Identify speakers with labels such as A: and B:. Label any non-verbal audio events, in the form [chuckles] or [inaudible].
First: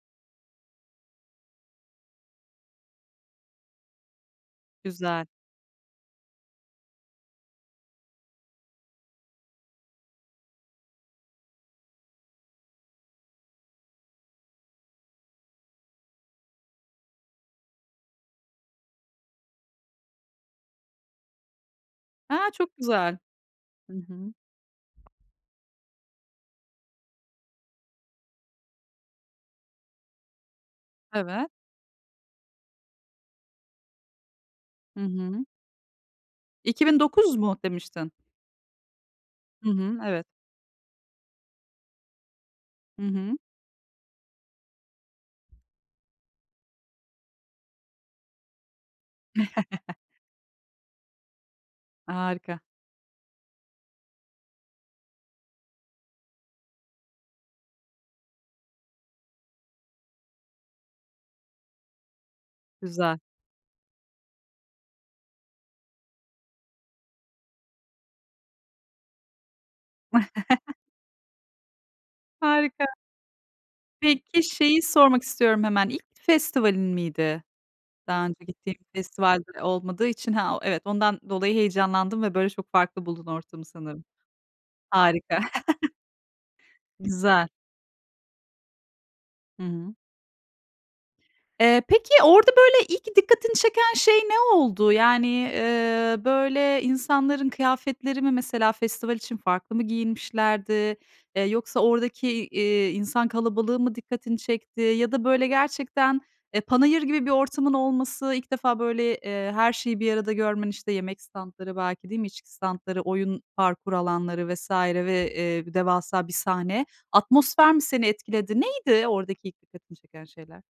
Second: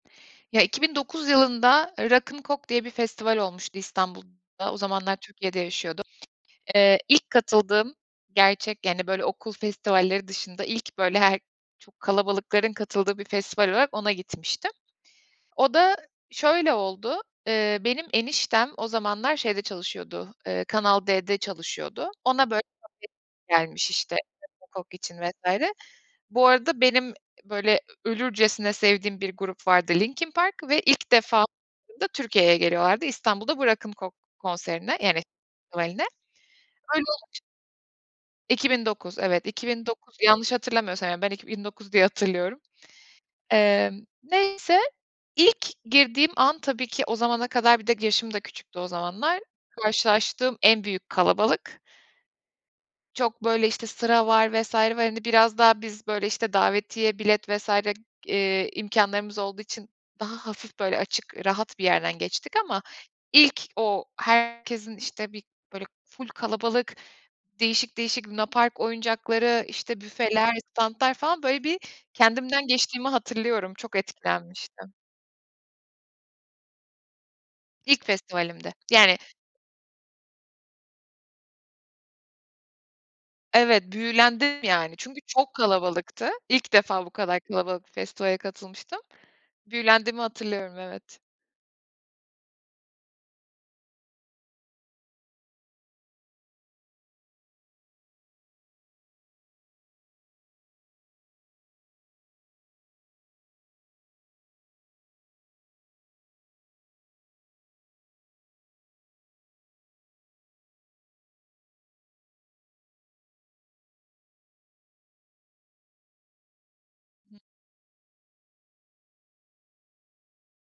A: Ya, 2009 yılında, ııı, "Rock'n Coke" diye bir festival olmuştu İstanbul'da; o zamanlar
B: Güzel.
A: Türkiye'de yaşıyordum. Eee, ilk katıldığım gerçek, yani, böyle, okul festivalleri dışında ilk, böyle, her çok kalabalıkların katıldığı bir festival olarak ona gitmiştim. O da şöyle oldu: Eee, benim eniştem o zamanlar şeyde çalışıyordu, eee, Kanal D'de çalışıyordu.
B: He,
A: Ona, böyle,
B: çok güzel.
A: davetiye gelmiş,
B: Hı
A: işte,
B: hı.
A: Rock'n Coke için vs. Bu arada benim, böyle, ölürcesine sevdiğim bir grup vardı "Linkin Park" ve ilk defa
B: Evet.
A: [unintelligible] Türkiye'ye geliyorlardı, İstanbul'da bu Rock'n Coke konserine,
B: Hı
A: yani
B: hı.
A: festivaline.
B: "İki bin
A: Öyle
B: dokuz"
A: olunca
B: mu demiştin?
A: 2009, evet, iki
B: Hı
A: bin
B: hı.
A: dokuz.
B: Evet.
A: Yanlış hatırlamıyorsam, yani, ben 2009 diye hatırlıyorum.
B: Hı hı.
A: Emm, neyse. İlk girdiğim an, tabii ki o zamana kadar bir de yaşım da küçüktü o zamanlar.
B: [chuckles]
A: Karşılaştığım en büyük kalabalık.
B: Harika.
A: Çok, böyle, işte, sıra var vs. var. Hani, biraz daha biz, böyle, işte, davetiye bilet vs. g eee, imkânlarımız olduğu için daha hafif, böyle açık, rahat bir yerden geçtik ama
B: Güzel.
A: ilk o herkesin, işte, bir, böyle, ful kalabalık değişik değişik lunapark oyuncakları, işte, büfeler,
B: [chuckles]
A: stantlar falan, böyle, bir kendimden
B: Harika.
A: geçtiğimi hatırlıyorum. Çok
B: Peki şeyi
A: etkilenmiştim.
B: sormak istiyorum hemen: İlk festivalin miydi?
A: İlk
B: Daha önce
A: festivalimdi.
B: gittiğin
A: Yani
B: festival de olmadığı için Ha, o Evet, ondan dolayı heyecanlandın ve, böyle, çok farklı buldun ortamı
A: Evet,
B: sanırım.
A: büyülendim yani, çünkü
B: Harika.
A: çok
B: [chuckles]
A: kalabalıktı. İlk defa bu kadar
B: Güzel.
A: kalabalık bir festivale katılmıştım.
B: Hı hı.
A: Büyülendiğimi hatırlıyorum, evet.
B: Eee, peki orada, böyle, ilk dikkatini çeken şey ne oldu? Yani, iii, böyle, insanların kıyafetleri mi? Mesela festival için farklı mı giyinmişlerdi? Eee, yoksa oradaki, iii, insan kalabalığı mı dikkatini çekti? Ya da, böyle, gerçekten e, panayır gibi bir ortamın olması, ilk defa böyle, eee, her şeyi bir arada görmen, işte, yemek stantları belki, değil mi? İçki stantları, oyun parkur alanları vs. ve, eee, bir devasa bir sahne.
A: Hı.
B: Atmosfer mi seni etkiledi? Neydi oradaki ilk dikkatini çeken şeyler?